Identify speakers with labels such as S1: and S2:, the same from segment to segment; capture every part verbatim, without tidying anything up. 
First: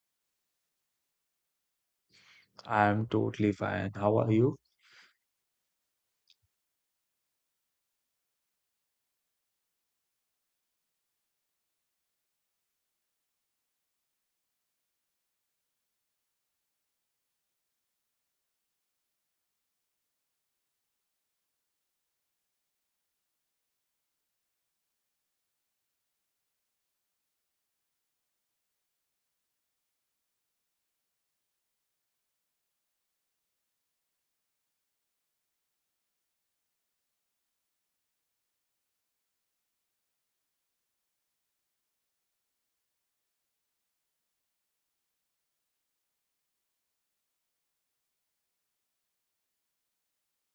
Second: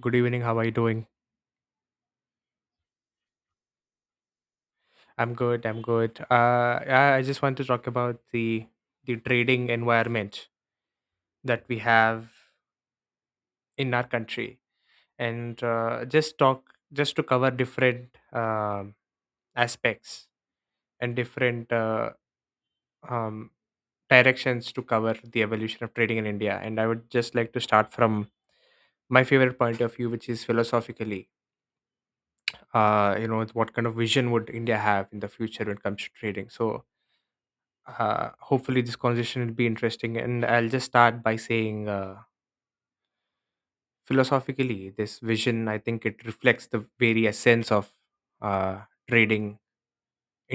S1: Good evening. How are you doing?
S2: I'm totally fine. How are you?
S1: I'm good. I'm good. Uh, I I just want to talk about the the trading environment that we have in our country, and uh, just talk just to cover different um aspects and different uh, um, directions to cover the evolution of trading in India. And I would just like to start from my favorite point of view, which is philosophically, uh, you know, what kind of vision would India have in the future when it comes to trading? So uh, hopefully this conversation will be interesting, and I'll just start by saying uh, philosophically this vision, I think it reflects the very essence of uh, trading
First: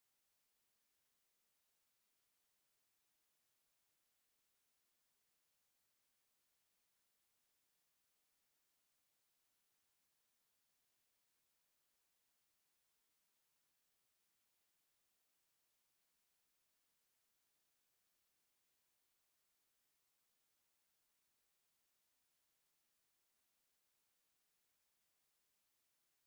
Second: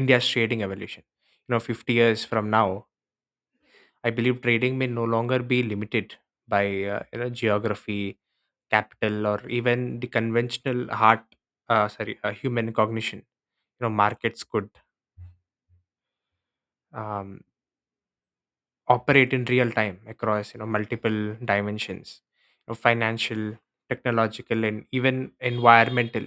S1: India's trading evolution. You know, fifty years from now, I believe trading may no longer be limited by uh, you know, geography, capital, or even the conventional heart uh, sorry uh, human cognition. You know, markets could um, operate in real time across, you know, multiple dimensions, you know, financial, technological, and even environmental.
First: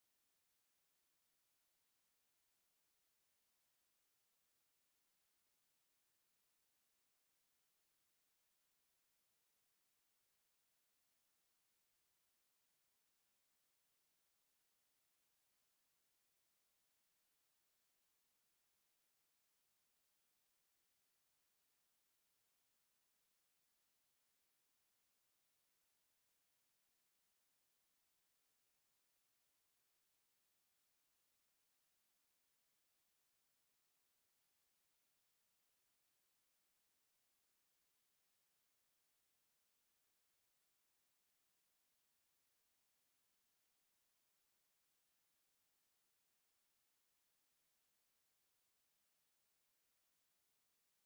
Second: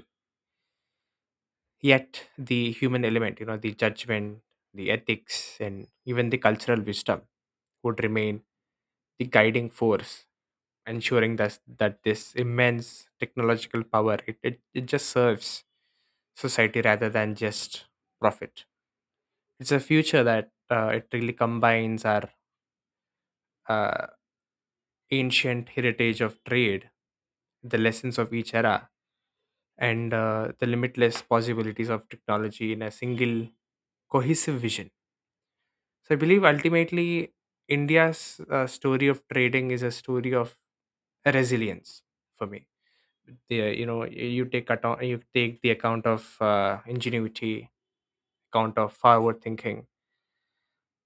S1: Yet the human element, you know, the judgment, the ethics, and even the cultural wisdom would remain the guiding force, ensuring that that this immense technological power, it, it, it just serves society rather than just profit. It's a future that uh, it really combines our uh, ancient heritage of trade, the lessons of each era, and uh, the limitless possibilities of technology in a single cohesive vision. So I believe ultimately India's uh, story of trading is a story of resilience for me. The, you know, you take account you take the account of uh, ingenuity, account of forward thinking.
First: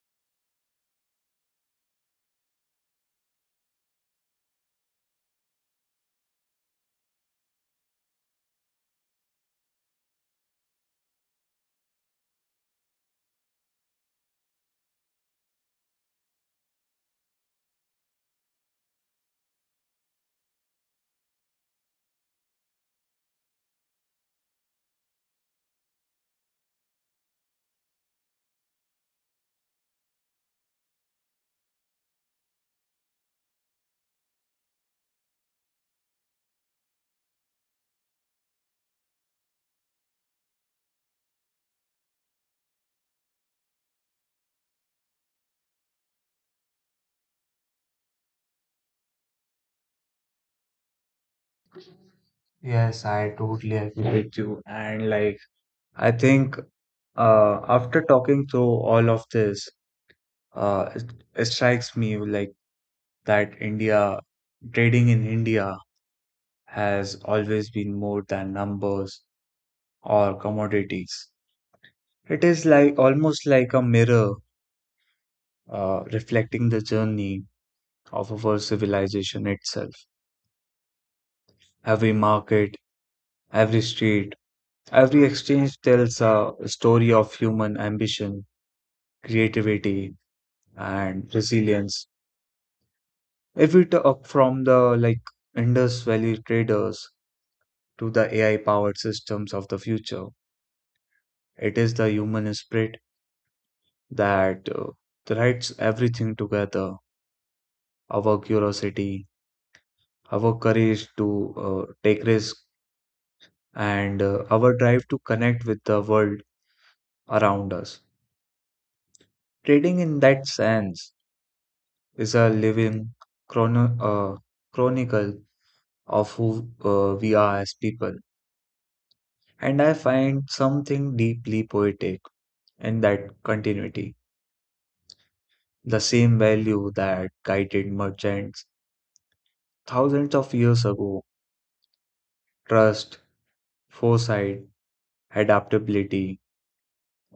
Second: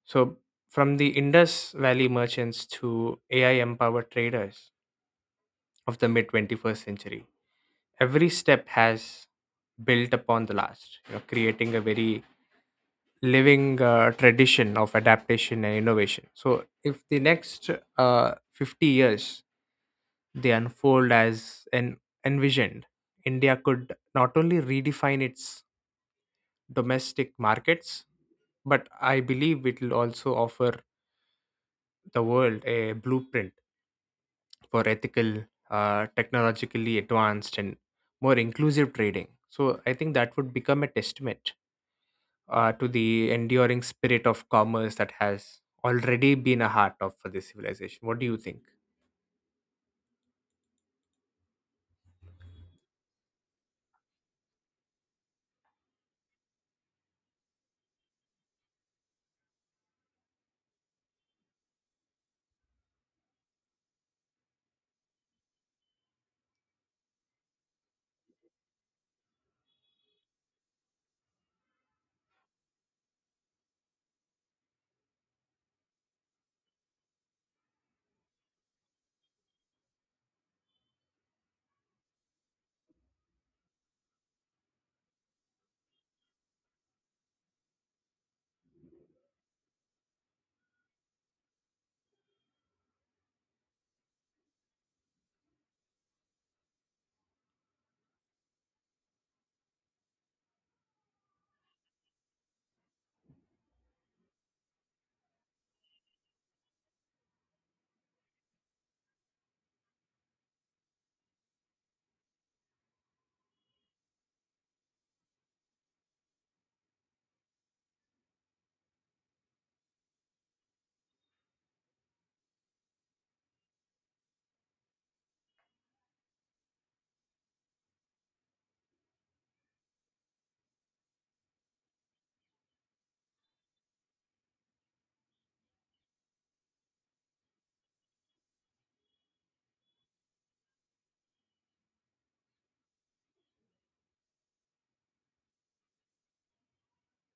S1: So from the Indus Valley merchants to A I empowered traders of the mid twenty-first century, every step has built upon the last. You know, creating a very living uh, tradition of adaptation and innovation. So if the next uh, fifty years they unfold as an envisioned, India could not only redefine its domestic markets, but I believe it will also offer the world a blueprint for ethical, uh, technologically advanced, and more inclusive trading. So I think that would become a testament uh, to the enduring spirit of commerce that has already been a heart of for this civilization. What do you think?
S2: Yes, I totally agree with you. And like, I think uh, after talking through all of this, uh, it, it strikes me like that India, trading in India has always been more than numbers or commodities. It is like almost like a mirror uh, reflecting the journey of our civilization itself. Every market, every street, every exchange tells a story of human ambition, creativity, and resilience. If we talk from the like Indus Valley traders to the A I-powered systems of the future, it is the human spirit that uh, threads everything together. Our curiosity, our courage to uh, take risk, and uh, our drive to connect with the world around us. Trading in that sense is a living chrono- uh, chronicle of who uh, we are as people. And I find something deeply poetic in that continuity. The same value that guided merchants thousands of years ago, trust, foresight, adaptability,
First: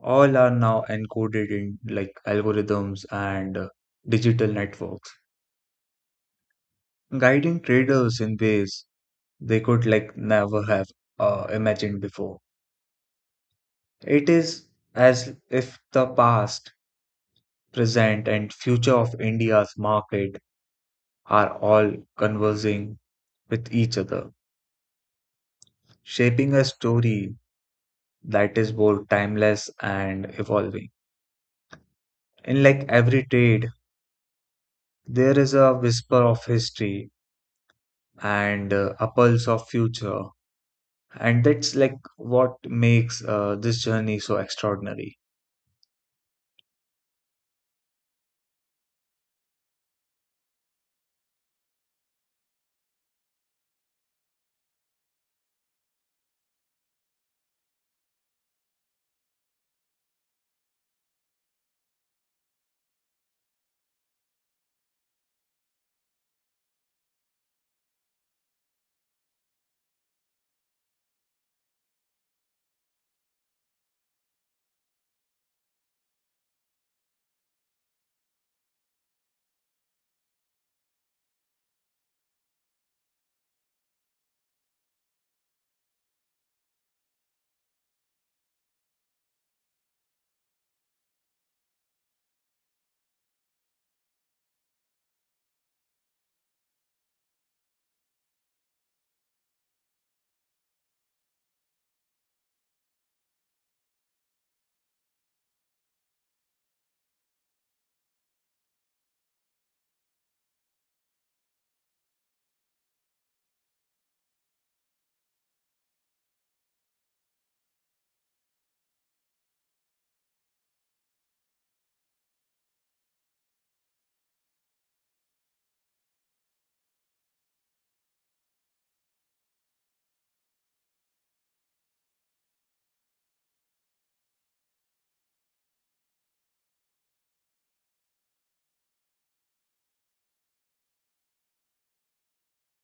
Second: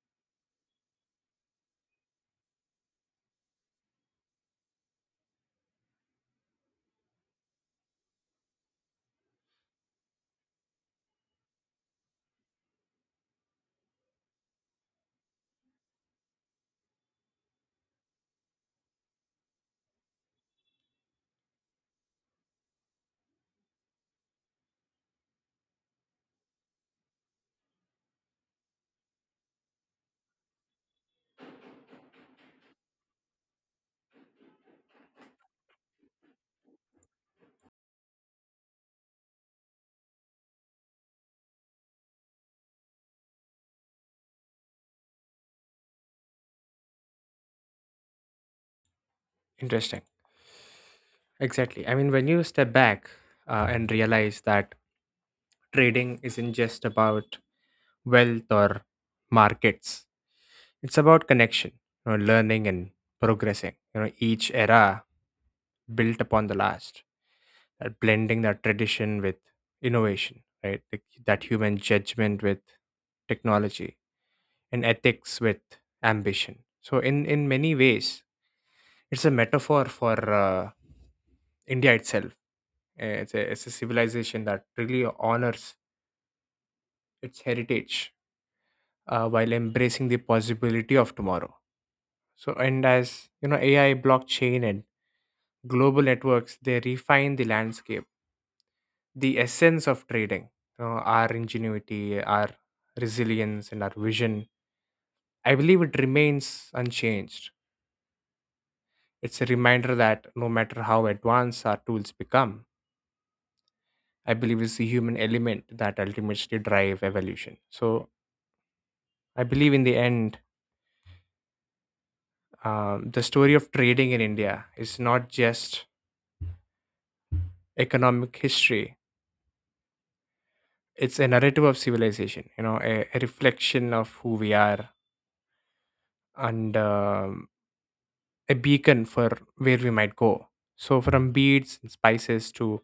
S2: all are now encoded in like algorithms and uh, digital networks, guiding traders in ways they could like never have uh, imagined before. It is as if the past, present, and future of India's market are all conversing with each other, shaping a story that is both timeless and evolving. In like every trade, there is a whisper of history and uh, a pulse of future, and that's like what makes uh, this journey so extraordinary.
S1: Interesting. Exactly. I mean, when you step back uh, and realize that trading isn't just about wealth or markets, it's about connection, you know, learning and progressing. You know, each era built upon the last, that blending that tradition with innovation, right? Like, that human judgment with technology and ethics with ambition. So, in, in many ways, it's a metaphor for uh, India itself. Uh, It's a, it's a civilization that really honors its heritage uh, while embracing the possibility of tomorrow. So, and as you know, A I, blockchain, and global networks, they refine the landscape, the essence of trading, you know, our ingenuity, our resilience, and our vision. I believe it remains unchanged. It's a reminder that no matter how advanced our tools become, I believe it's the human element that ultimately drive evolution. So I believe in the end, um, the story of trading in India is not just economic history. It's a narrative of civilization, you know, a, a reflection of who we are and um, a beacon for where we might go. So from beads and spices to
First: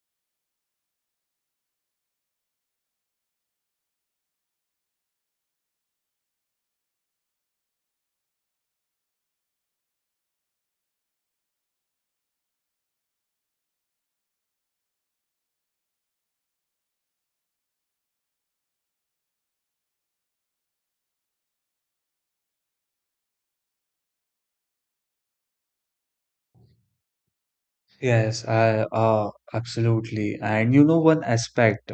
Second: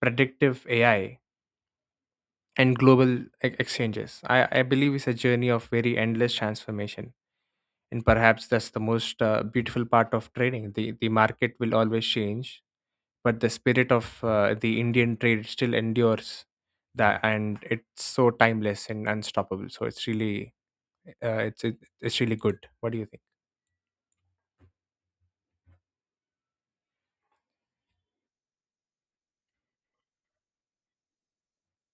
S1: predictive A I, and global e- exchanges. I, I believe it's a journey of very endless transformation. And perhaps that's the most uh, beautiful part of trading. The, the market will always change, but the spirit of uh, the Indian trade still endures. That, and it's so timeless and unstoppable. So it's really, uh, it's it, it's really good. What do you think?
S2: Yes, I, uh, absolutely. And you know, one aspect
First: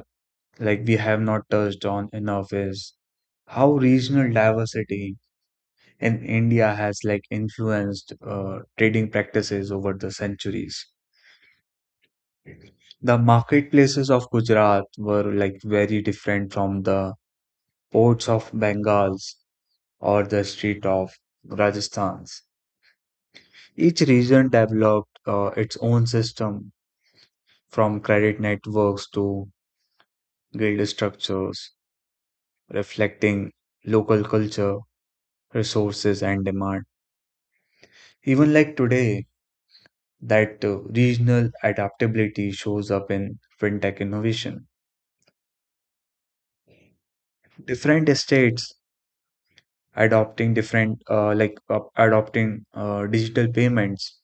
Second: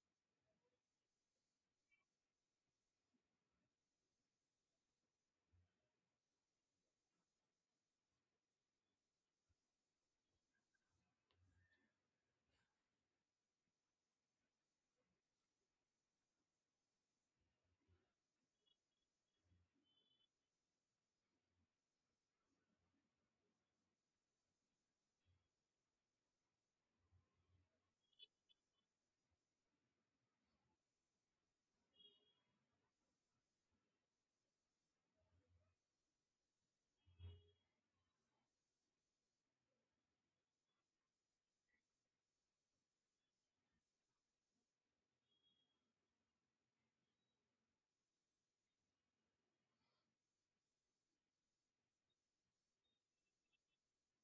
S2: like we have not touched on enough is how regional diversity in India has like influenced uh, trading practices over the centuries. The marketplaces of Gujarat were like very different from the ports of Bengals or the street of Rajasthan's. Each region developed uh, its own system, from credit networks to guild structures, reflecting local culture, resources, and demand. Even like today, that uh, regional adaptability shows up in fintech innovation. Different states adopting different, uh, like uh, adopting uh, digital payments,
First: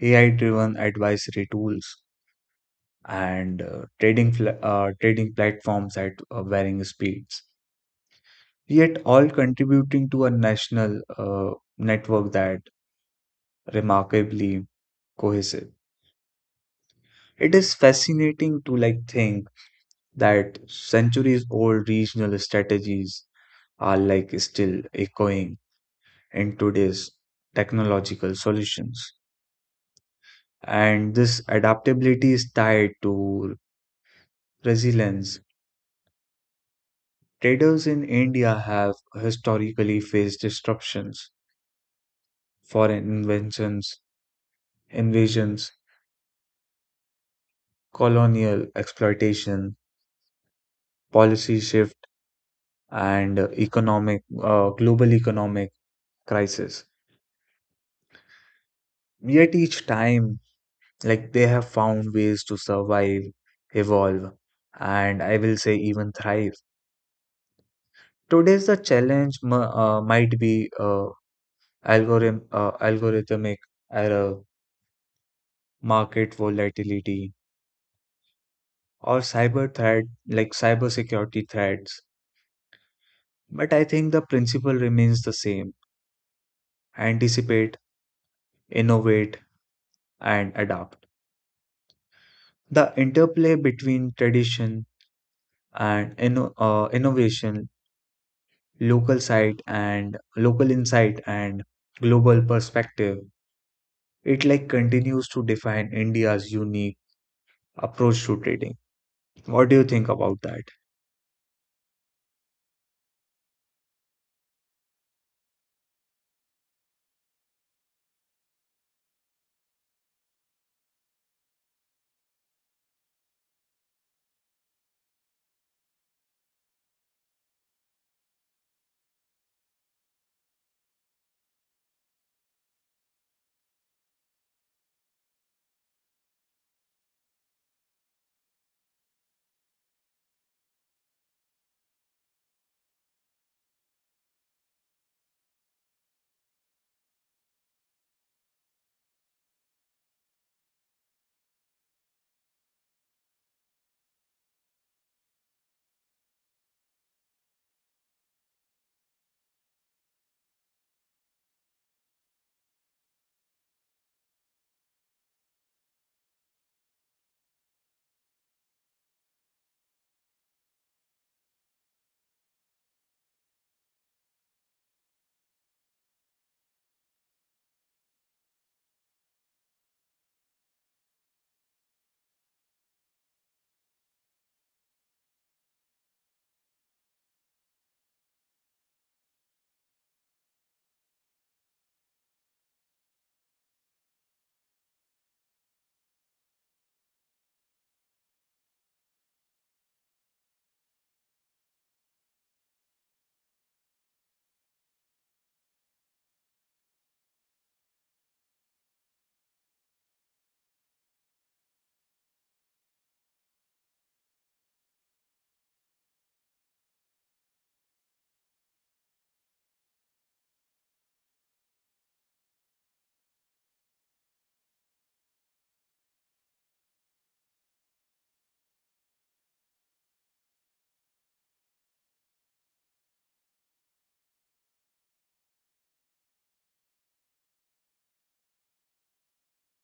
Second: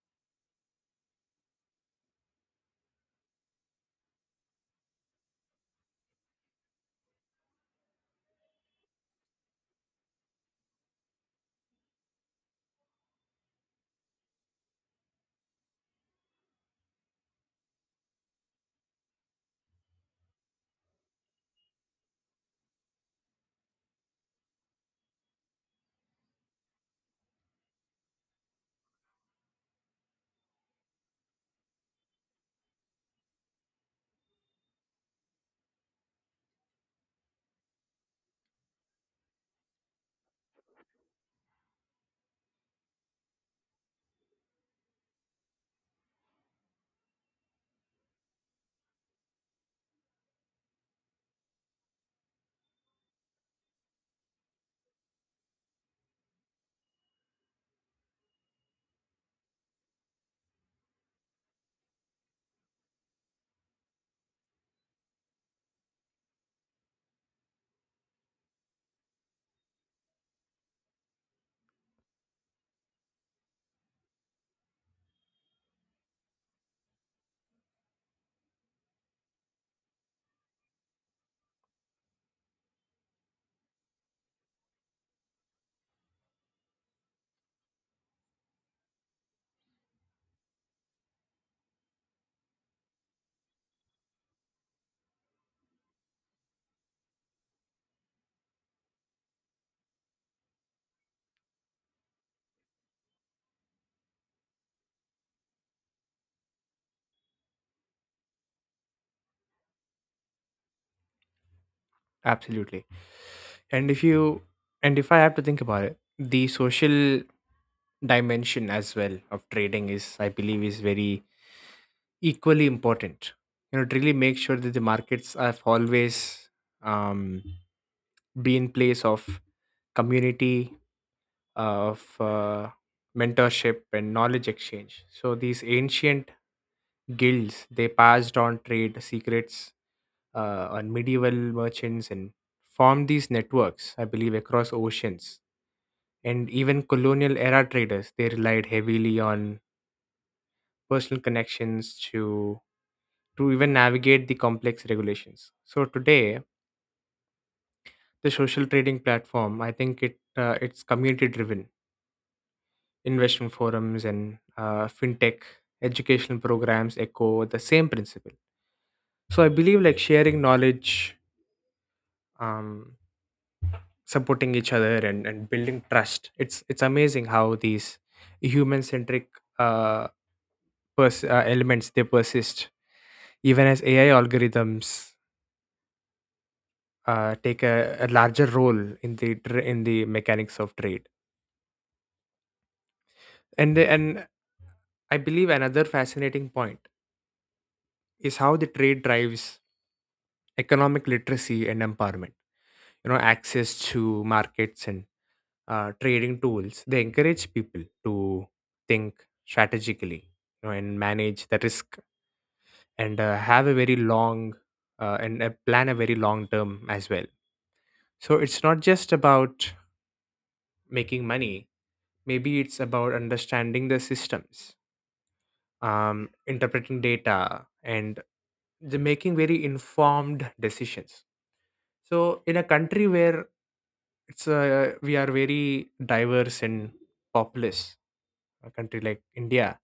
S2: A I-driven advisory tools, and uh, trading fl uh, trading platforms at uh, varying speeds. Yet all contributing to a national uh, network that remarkably cohesive. It is fascinating to like think that centuries old regional strategies are like still echoing in today's technological solutions. And this adaptability is tied to resilience. Traders in India have historically faced disruptions, foreign inventions, invasions, colonial exploitation, policy shift, and economic, uh, global economic crisis. Yet each time, Like they have found ways to survive, evolve, and I will say even thrive. Today's the challenge m- uh, might be uh, algorithm uh, algorithmic error, market volatility, or cyber threat, like cybersecurity threats. But I think the principle remains the same: anticipate, innovate, and adapt. The interplay between tradition and inno- uh, innovation, local site and local insight and global perspective, it like continues to define india's unique approach to trading. What do you think about that?
S1: Absolutely. And if you, and if I have to think about it, the social dimension as well of trading is, I believe, is very equally important. You know, to really make sure that the markets have always um, been place of community, uh, of uh, mentorship and knowledge exchange. So these ancient guilds, they passed on trade secrets uh, on medieval merchants, and formed these networks, I believe, across oceans. And even colonial era traders, they relied heavily on personal connections to to even navigate the complex regulations. So today, the social trading platform, I think it uh, it's community driven. Investment forums and uh, fintech educational programs echo the same principle. So I believe like sharing knowledge, um, supporting each other, and and building trust. It's it's amazing how these human centric uh, pers- uh, elements they persist even as A I algorithms uh, take a, a larger role in the tr- in the mechanics of trade. And the, and I believe another fascinating point is how the trade drives economic literacy and empowerment. You know, access to markets and uh, trading tools. They encourage people to think strategically, you know, and manage the risk, and uh, have a very long uh, and uh, plan a very long term as well. So it's not just about making money. Maybe it's about understanding the systems, um, interpreting data, and the making very informed decisions. So in a country where it's uh, we are very diverse and populous, a country like India,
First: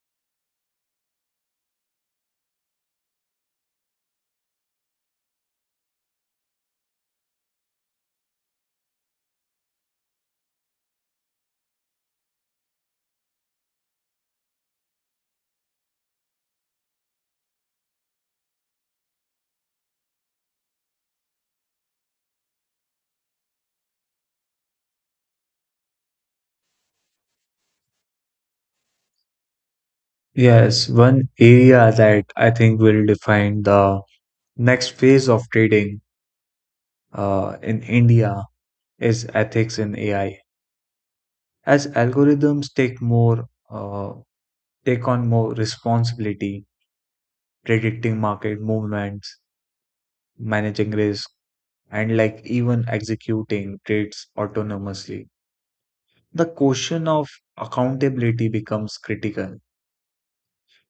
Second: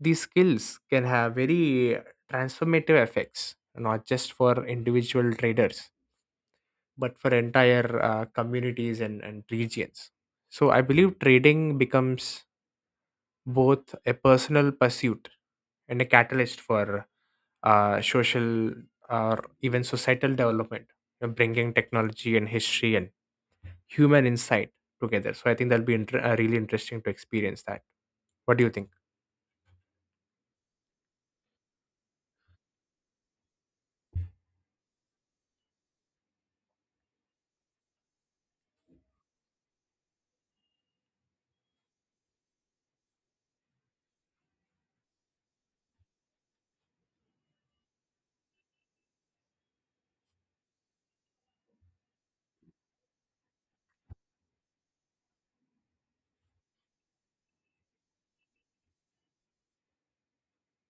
S1: these skills can have very transformative effects, not just for individual traders, but for entire uh, communities and, and regions. So I believe trading becomes both a personal pursuit and a catalyst for uh, social or even societal development, you know, bringing technology and history and human insight together. So I think that'll be inter- uh, really interesting to experience that. What do you think?
S2: Yes, one area that I think will define the next phase of trading uh, in india is ethics in ai. As algorithms take more, uh, take on more responsibility, predicting market movements, managing risk, and like even executing trades autonomously. The question of accountability becomes critical.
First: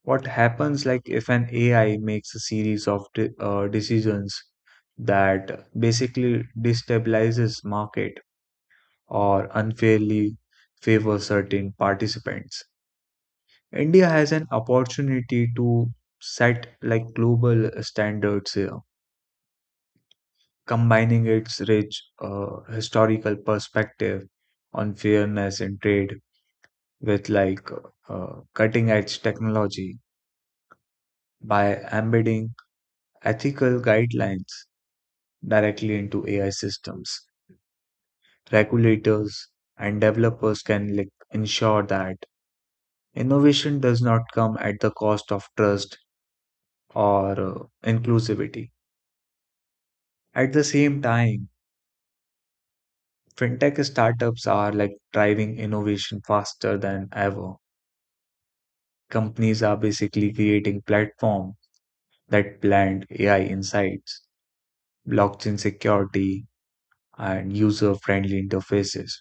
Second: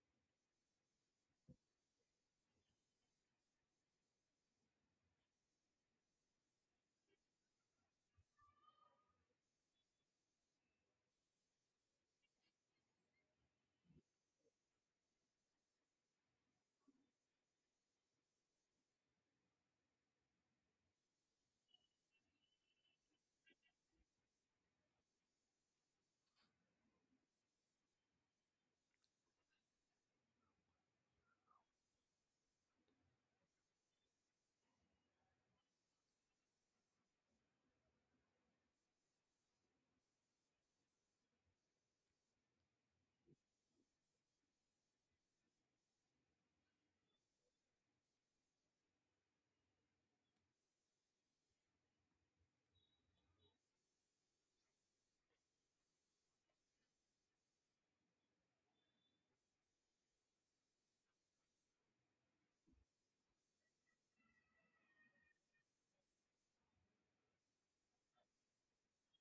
S2: What happens like if an A I makes a series of de- uh, decisions that basically destabilizes market or unfairly favor certain participants? India has an opportunity to set like global standards here, combining its rich uh, historical perspective on fairness in trade with like uh, cutting edge technology by embedding ethical guidelines directly into A I systems. Regulators and developers can like ensure that innovation does not come at the cost of trust or uh, inclusivity. At the same time, fintech startups are like driving innovation faster than ever. Companies are basically creating platforms that blend A I insights, blockchain security, and user-friendly interfaces,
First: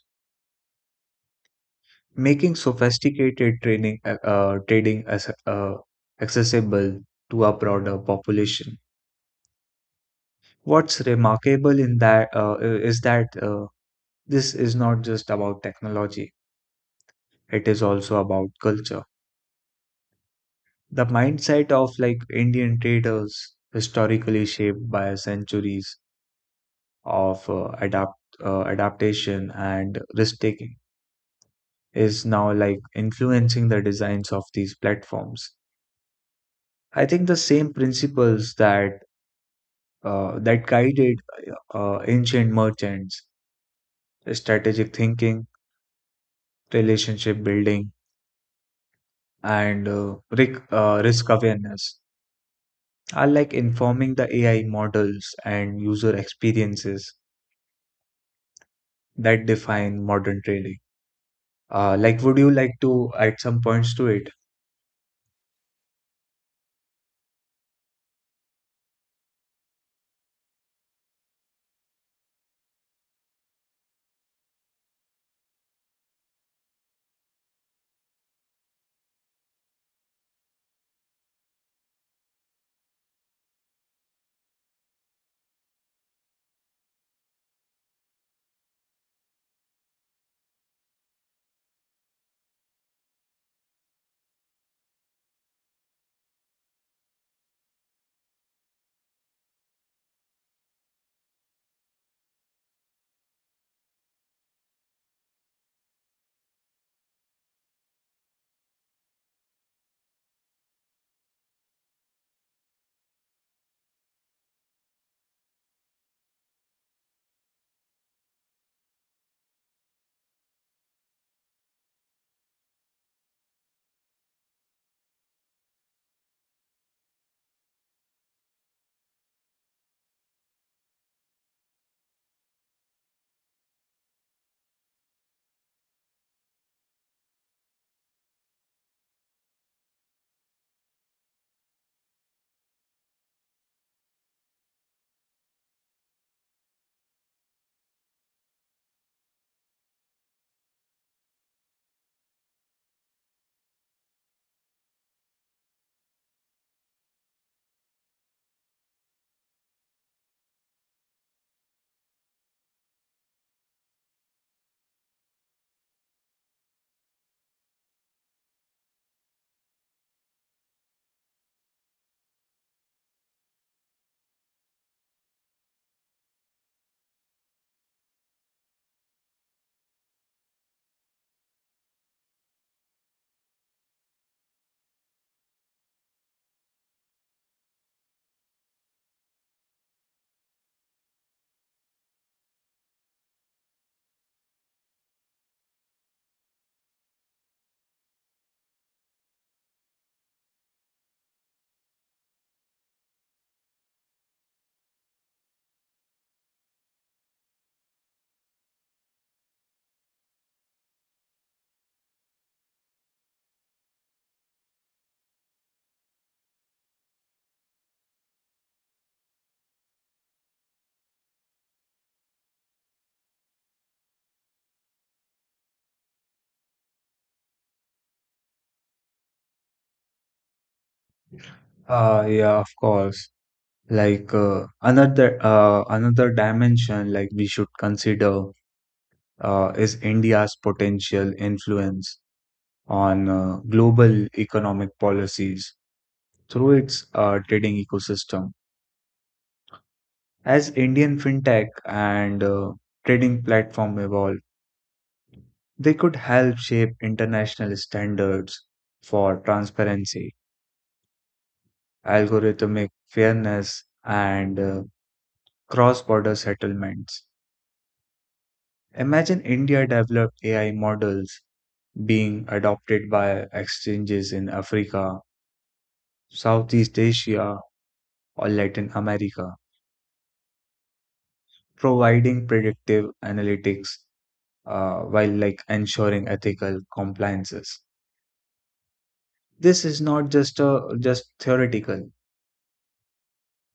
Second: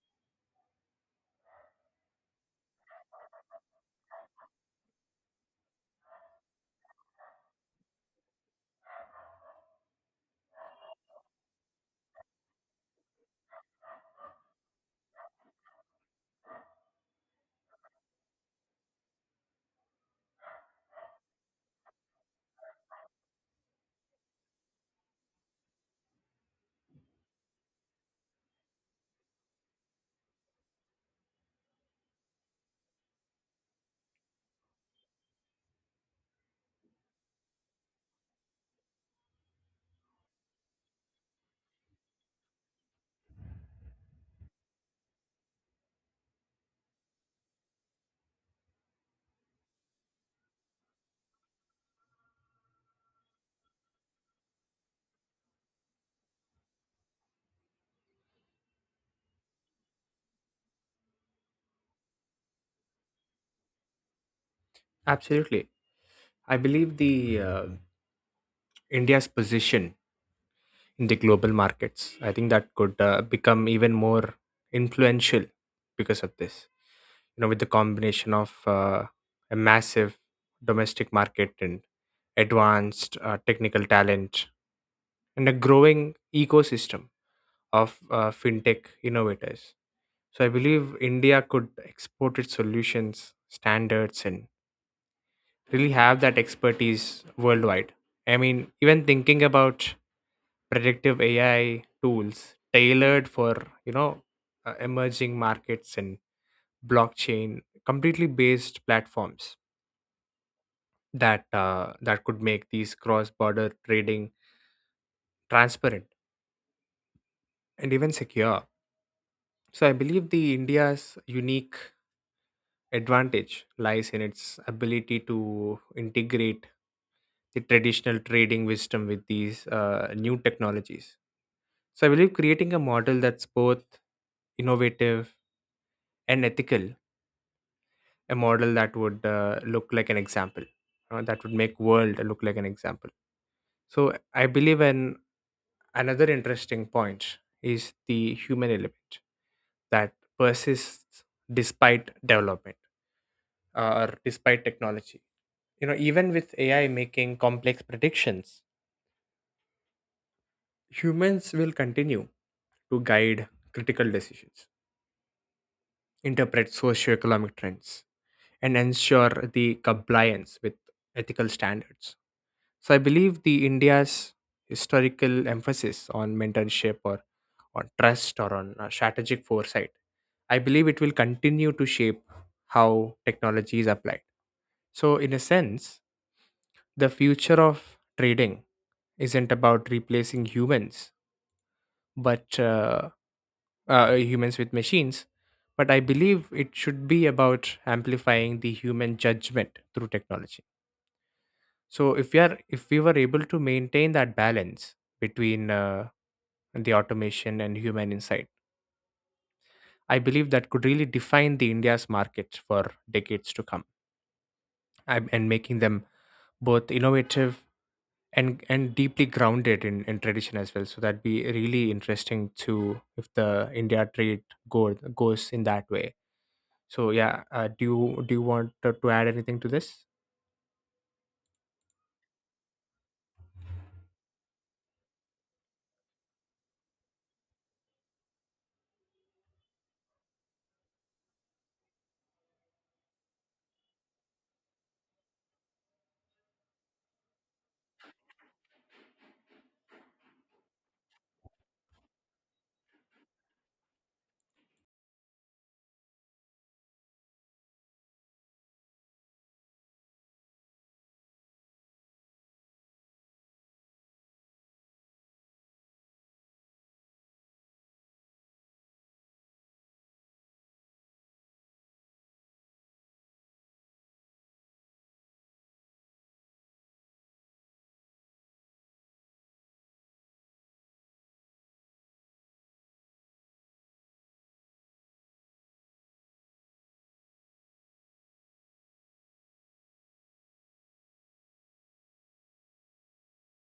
S2: making sophisticated training uh, uh, trading as, uh, accessible to a broader population. What's remarkable in that uh, is that uh, this is not just about technology; it is also about culture. The mindset of like Indian traders, historically shaped by centuries of uh, adapt uh, adaptation and risk taking is now like influencing the designs of these platforms. I think the same principles that uh, that guided uh, ancient merchants, strategic thinking, relationship building, and uh, risk, uh, risk awareness are like informing the A I models and user experiences that define modern trading. Uh, like, would you like to add some points to it?
S1: Absolutely. I believe the uh, India's position in the global markets. I think that could uh, become even more influential because of this. You know, with the combination of uh, a massive domestic market and advanced uh, technical talent and a growing ecosystem of uh, fintech innovators. So I believe India could export its solutions, standards, and really have that expertise worldwide. I mean, even thinking about predictive A I tools tailored for, you know, uh, emerging markets and blockchain completely based platforms that uh, that could make these cross border trading transparent and even secure. So I believe the India's unique advantage lies in its ability to integrate the traditional trading wisdom with these uh, new technologies. So I believe creating a model that's both innovative and ethical, a model that would uh, look like an example uh, that would make world look like an example. So I believe an another interesting point is the human element that persists despite development, uh, or despite technology. You know, even with AI making complex predictions, humans will continue to guide critical decisions, interpret socioeconomic trends, and ensure the compliance with ethical standards. So I believe the India's historical emphasis on mentorship, or on trust, or on uh, strategic foresight, I believe it will continue to shape how technology is applied. So in a sense, the future of trading isn't about replacing humans, but uh, uh, humans with machines. But I believe it should be about amplifying the human judgment through technology. So if we are, if we were able to maintain that balance between uh, the automation and human insight, I believe that could really define the India's market for decades to come, and and making them both innovative and and deeply grounded in, in tradition as well. So that'd be really interesting to if the India trade go, goes in that way. So yeah, uh, do you do you want to to add anything to this?
S2: Uh, yeah, of course. like uh, another uh, another dimension like we should consider uh, is India's potential influence on uh, global economic policies through its uh, trading ecosystem. As Indian fintech and uh, trading platform evolve, they could help shape international standards for transparency, algorithmic fairness, and uh, cross-border settlements. Imagine India developed A I models being adopted by exchanges in Africa, Southeast Asia, or Latin America, providing predictive analytics uh, while like ensuring ethical compliances. This is not just a just theoretical.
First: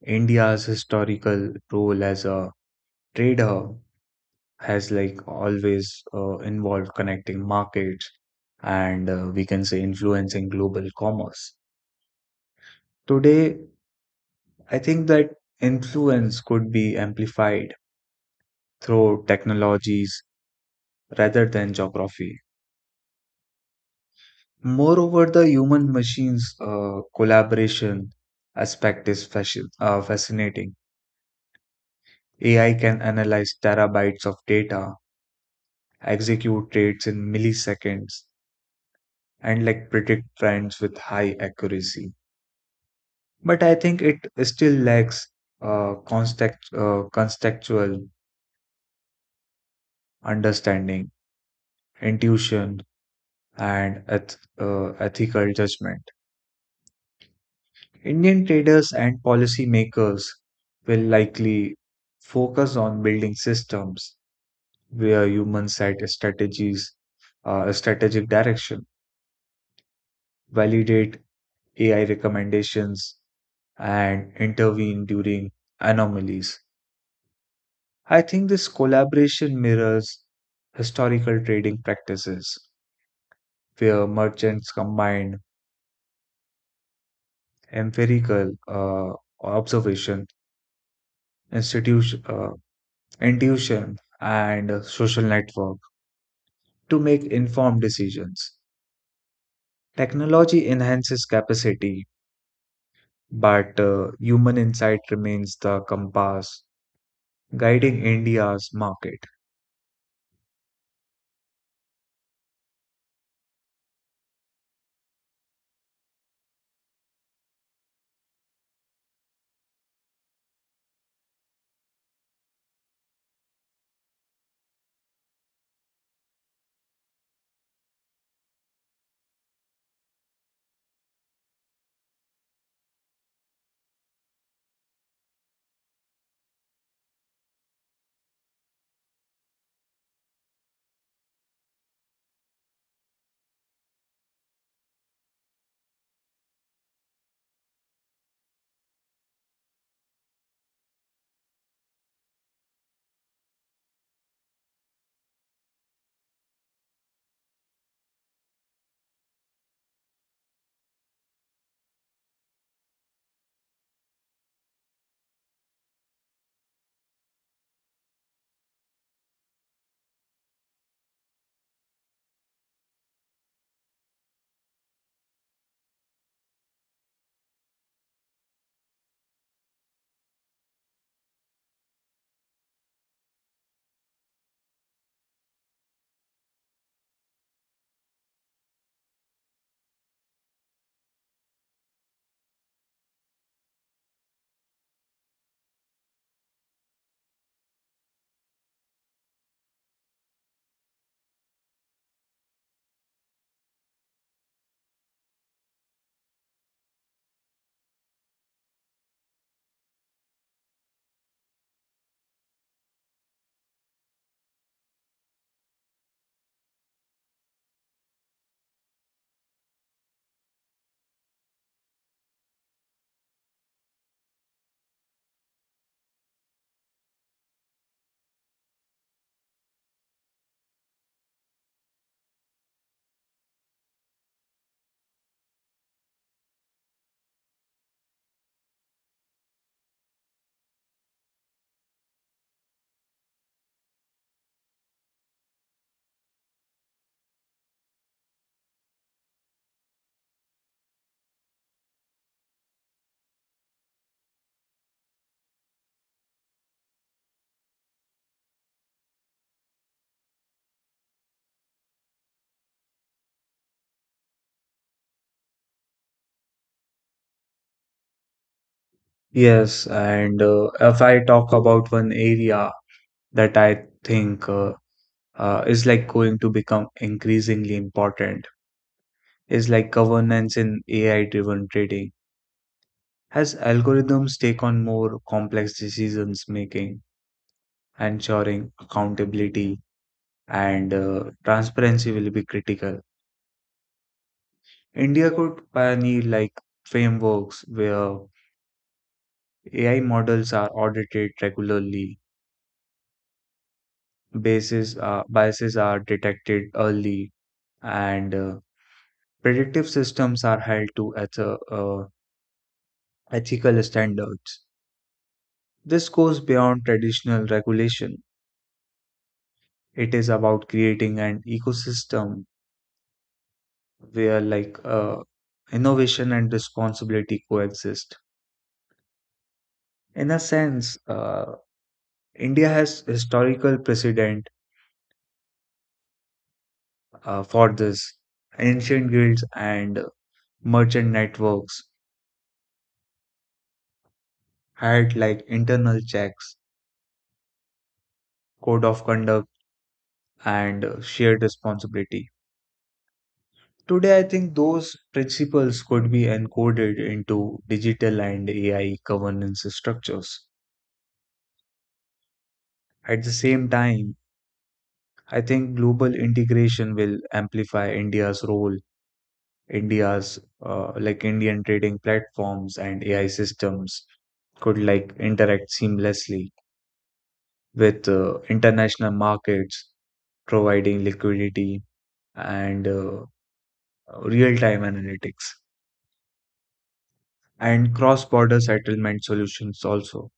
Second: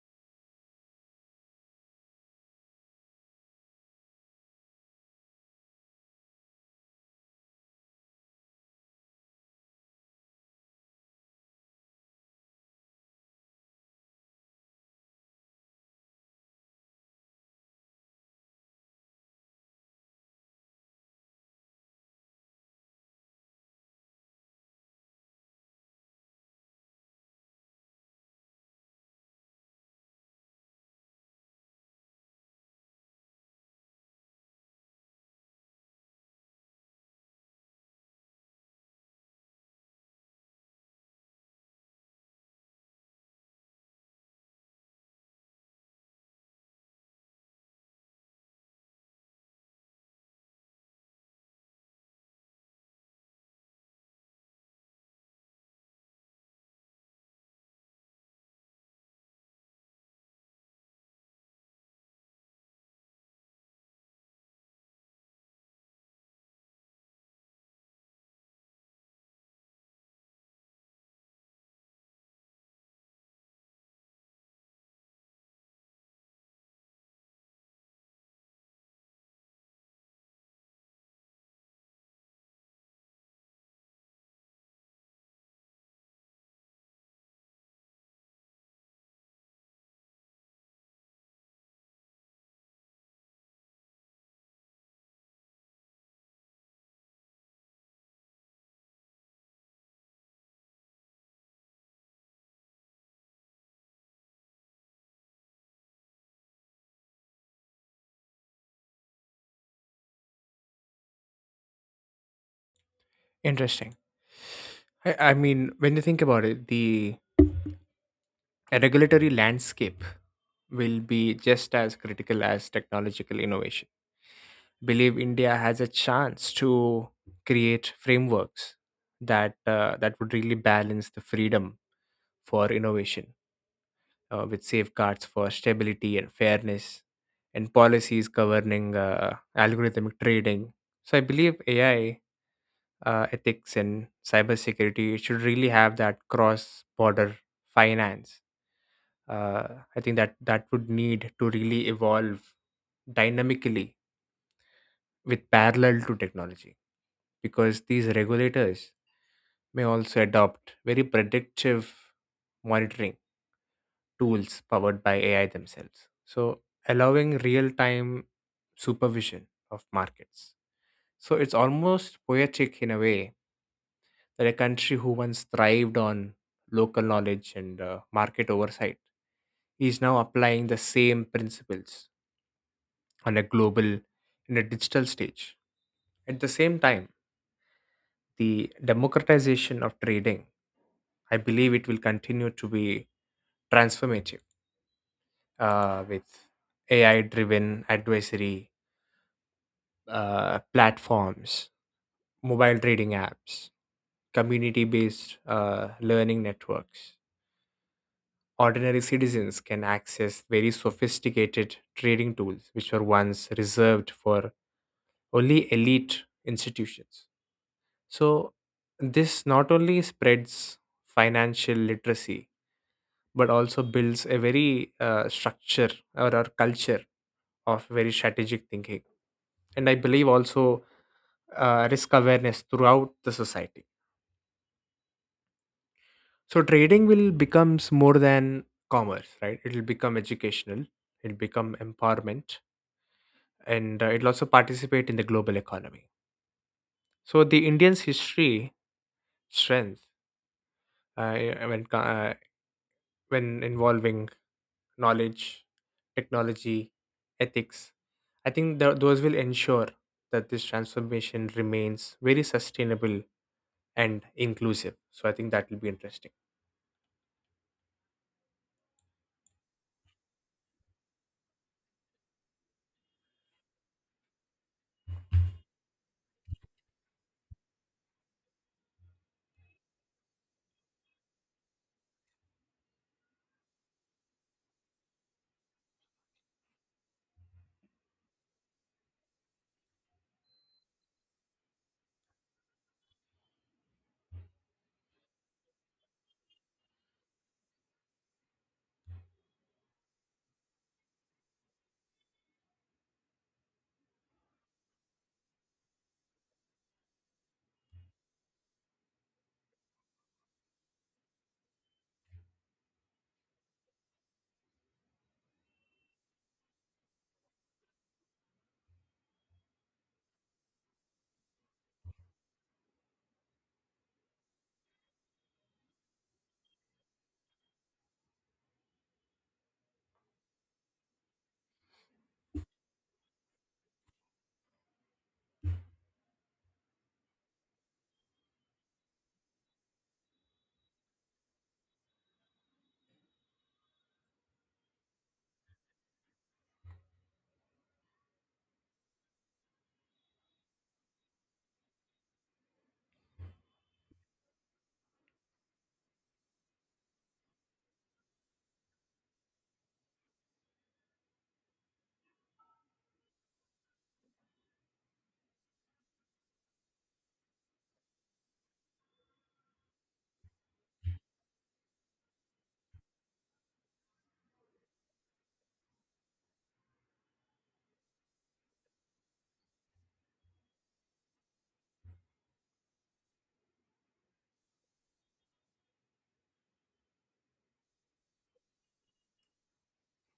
S2: India's historical role as a trade hub has like always uh, involved connecting markets and uh, we can say influencing global commerce. Today, I think that influence could be amplified through technologies rather than geography. Moreover, the human machines uh, collaboration aspect is fashion, uh, fascinating. A I can analyze terabytes of data, execute trades in milliseconds, and like predict trends with high accuracy. But I think it still lacks uh, context, uh, contextual understanding, intuition, and eth- uh, ethical judgment. Indian traders and policymakers will likely focus on building systems where humans set strategies, uh, strategic direction, validate A I recommendations, and intervene during anomalies. I think this collaboration mirrors historical trading practices where merchants combine empirical uh, observation, institution, uh, intuition, and social network to make informed decisions. Technology enhances capacity, but uh, human insight remains the compass guiding India's market.
S1: Interesting. I, I mean, when you think about it, the A regulatory landscape will be just as critical as technological innovation. Believe India has a chance to create frameworks that uh, that would really balance the freedom for innovation uh, with safeguards for stability and fairness, and policies governing uh, algorithmic trading. So I believe A I uh, ethics and cybersecurity should really have that cross-border finance, uh, I think that that would need to really evolve dynamically with parallel to technology, because these regulators may also adopt very predictive monitoring tools powered by A I themselves. So, allowing real time supervision of markets. So, it's almost poetic in a way that a country who once thrived on local knowledge and uh, market oversight is now applying the same principles on a global, in a digital stage. At the same time, the democratization of trading, I believe it will continue to be transformative uh, with A I driven advisory uh, platforms, mobile trading apps, community based uh, learning networks. Ordinary citizens can access very sophisticated trading tools which were once reserved for only elite institutions. So, this not only spreads financial literacy, but also builds a very uh, structure or a culture of very strategic thinking. And I believe also uh, risk awareness throughout the society. So, trading will becomes more than commerce, right? It will become educational, it'll become empowerment, and uh, it'll also participate in the global economy. So, the Indian's history strength, uh, when, co- uh, when involving knowledge, technology, ethics. I think tho- those will ensure that this transformation remains very sustainable and inclusive. So I think that will be interesting.
S2: Yes, and uh, if I talk about one area that I think uh, uh, is like going to become increasingly important is like governance in A I driven trading. As algorithms take on more complex decisions making, ensuring accountability and uh, transparency will be critical. India could pioneer like frameworks where A I models are audited regularly, bases are, biases are detected early, and uh, predictive systems are held to eth- uh, ethical standards. This goes beyond traditional regulation. It is about creating an ecosystem where like uh, innovation and responsibility coexist. In a sense, uh, India has historical precedent uh, for this. Ancient guilds and merchant networks had like internal checks, code of conduct, and uh, shared responsibility. Today, I think those principles could be encoded into digital and A I governance structures. At the same time, I think global integration will amplify India's role, India's uh, like Indian trading platforms and A I systems could like interact seamlessly with uh, international markets, providing liquidity and uh, real-time analytics and cross-border settlement solutions also.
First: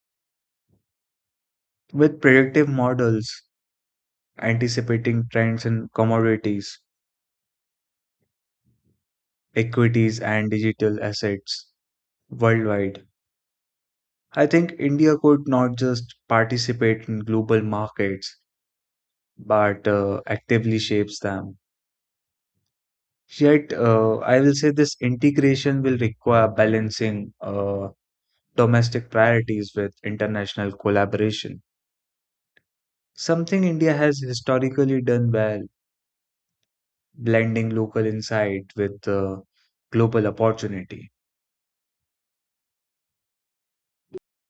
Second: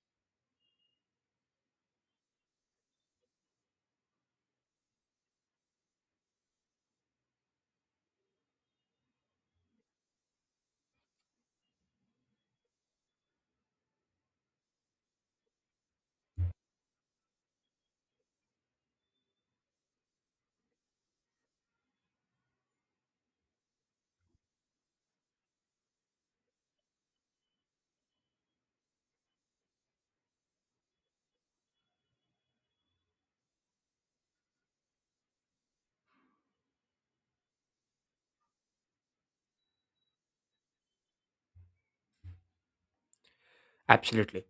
S2: With predictive models anticipating trends in commodities, equities, and digital assets worldwide, I think India could not just participate in global markets but uh, actively shapes them. Yet, uh, I will say this integration will require balancing uh, domestic priorities with international collaboration. Something India has historically done well, blending local insight with the global opportunity.
S1: Absolutely.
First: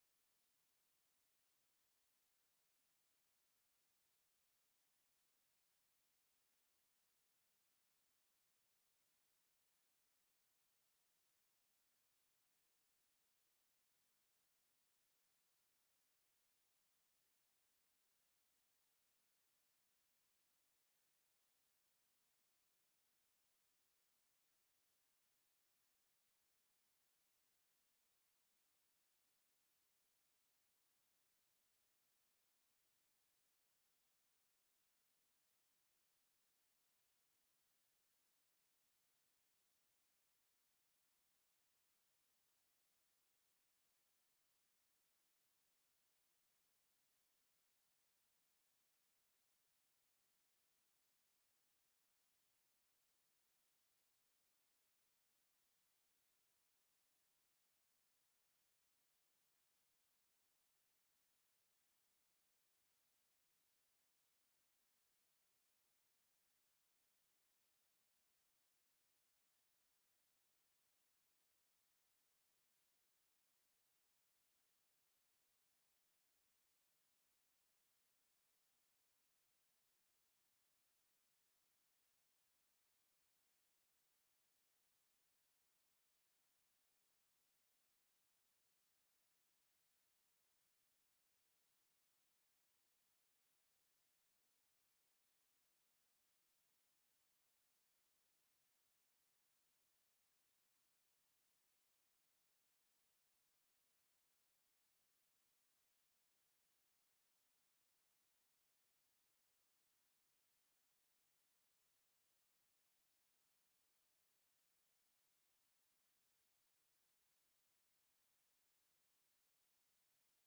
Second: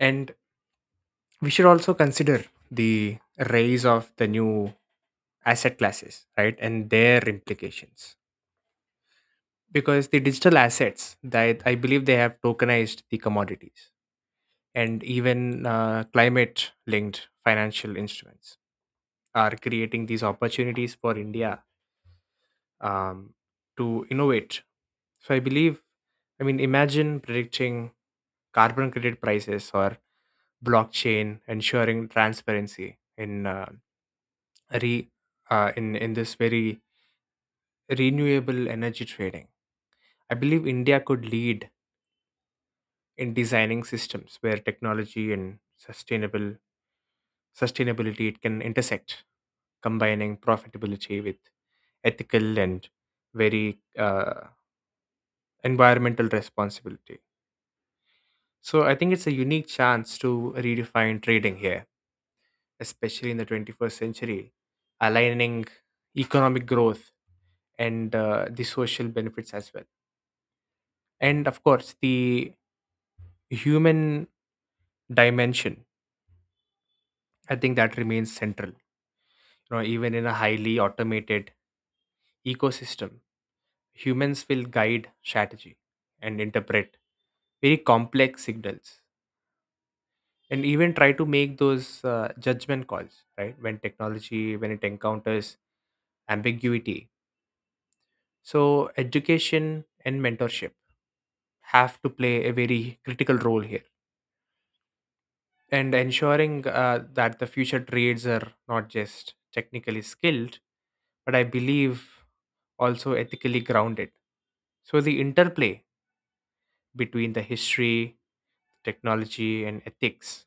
S1: And we should also consider the rise of the new asset classes, right? And their implications. Because the digital assets, that I believe they have tokenized the commodities, and even uh, climate linked financial instruments are creating these opportunities for India um, to innovate. So I believe, I mean, imagine predicting carbon credit prices, or blockchain, ensuring transparency in uh, re uh, in in this very renewable energy trading. I believe India could lead in designing systems where technology and sustainable sustainability it can intersect, combining profitability with ethical and very uh, environmental responsibility. So I think it's a unique chance to redefine trading here, especially in the twenty-first century, aligning economic growth and uh, the social benefits as well. And of course, the human dimension, I think that remains central. You know, even in a highly automated ecosystem, humans will guide strategy and interpret very complex signals, and even try to make those uh, judgment calls, right, when technology when it encounters ambiguity. So education and mentorship have to play a very critical role here, and ensuring uh, that the future trades are not just technically skilled, but I believe also ethically grounded. So the interplay between the history, technology, and ethics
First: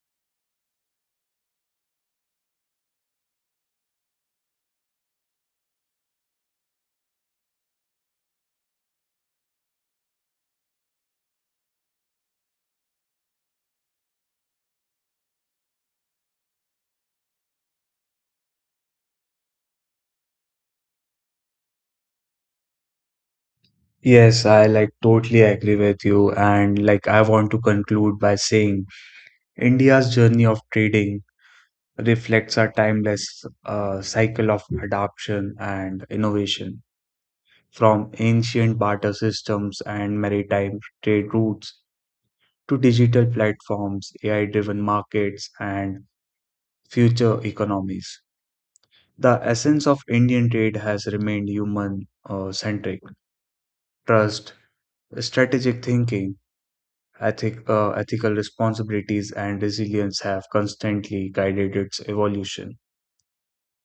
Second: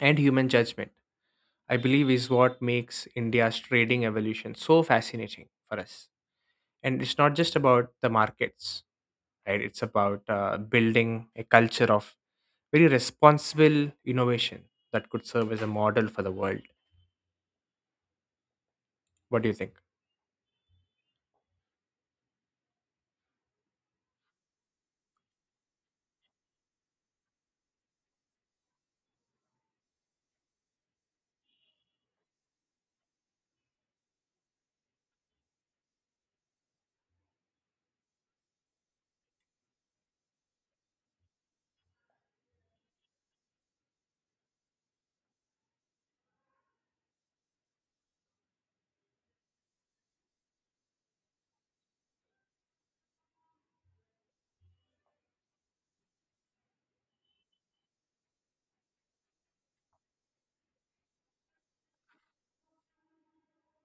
S1: and human judgment, I believe is what makes India's trading evolution so fascinating for us. And it's not just about the markets, right? It's about uh, building a culture of very responsible innovation that could serve as a model for the world. What do you think?
S2: Yes, I like totally agree with you. And like, I want to conclude by saying India's journey of trading reflects our timeless uh, cycle of adoption and innovation, from ancient barter systems and maritime trade routes to digital platforms, A I driven markets, and future economies. The essence of Indian trade has remained human uh, centric. Trust, strategic thinking, ethic, uh, ethical responsibilities, and resilience have constantly guided its evolution.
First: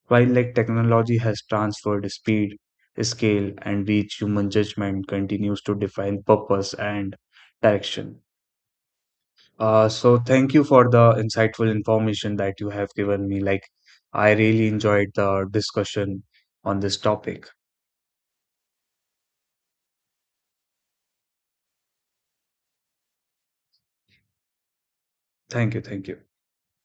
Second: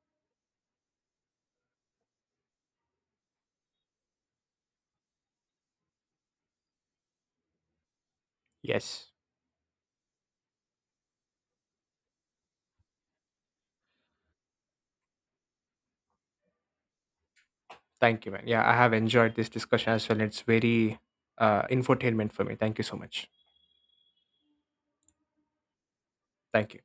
S2: While like technology has transferred speed, scale, and reach, human judgment continues to define purpose and direction.
S1: Yes.
S2: Uh, so thank you for the insightful information that you have given me. Like, I really enjoyed the discussion on this topic.
S1: Thank you, man. Yeah, I have enjoyed this discussion as well. It's very uh, infotainment for me. Thank you so much.
S2: Thank you, thank you.
S1: Thank you.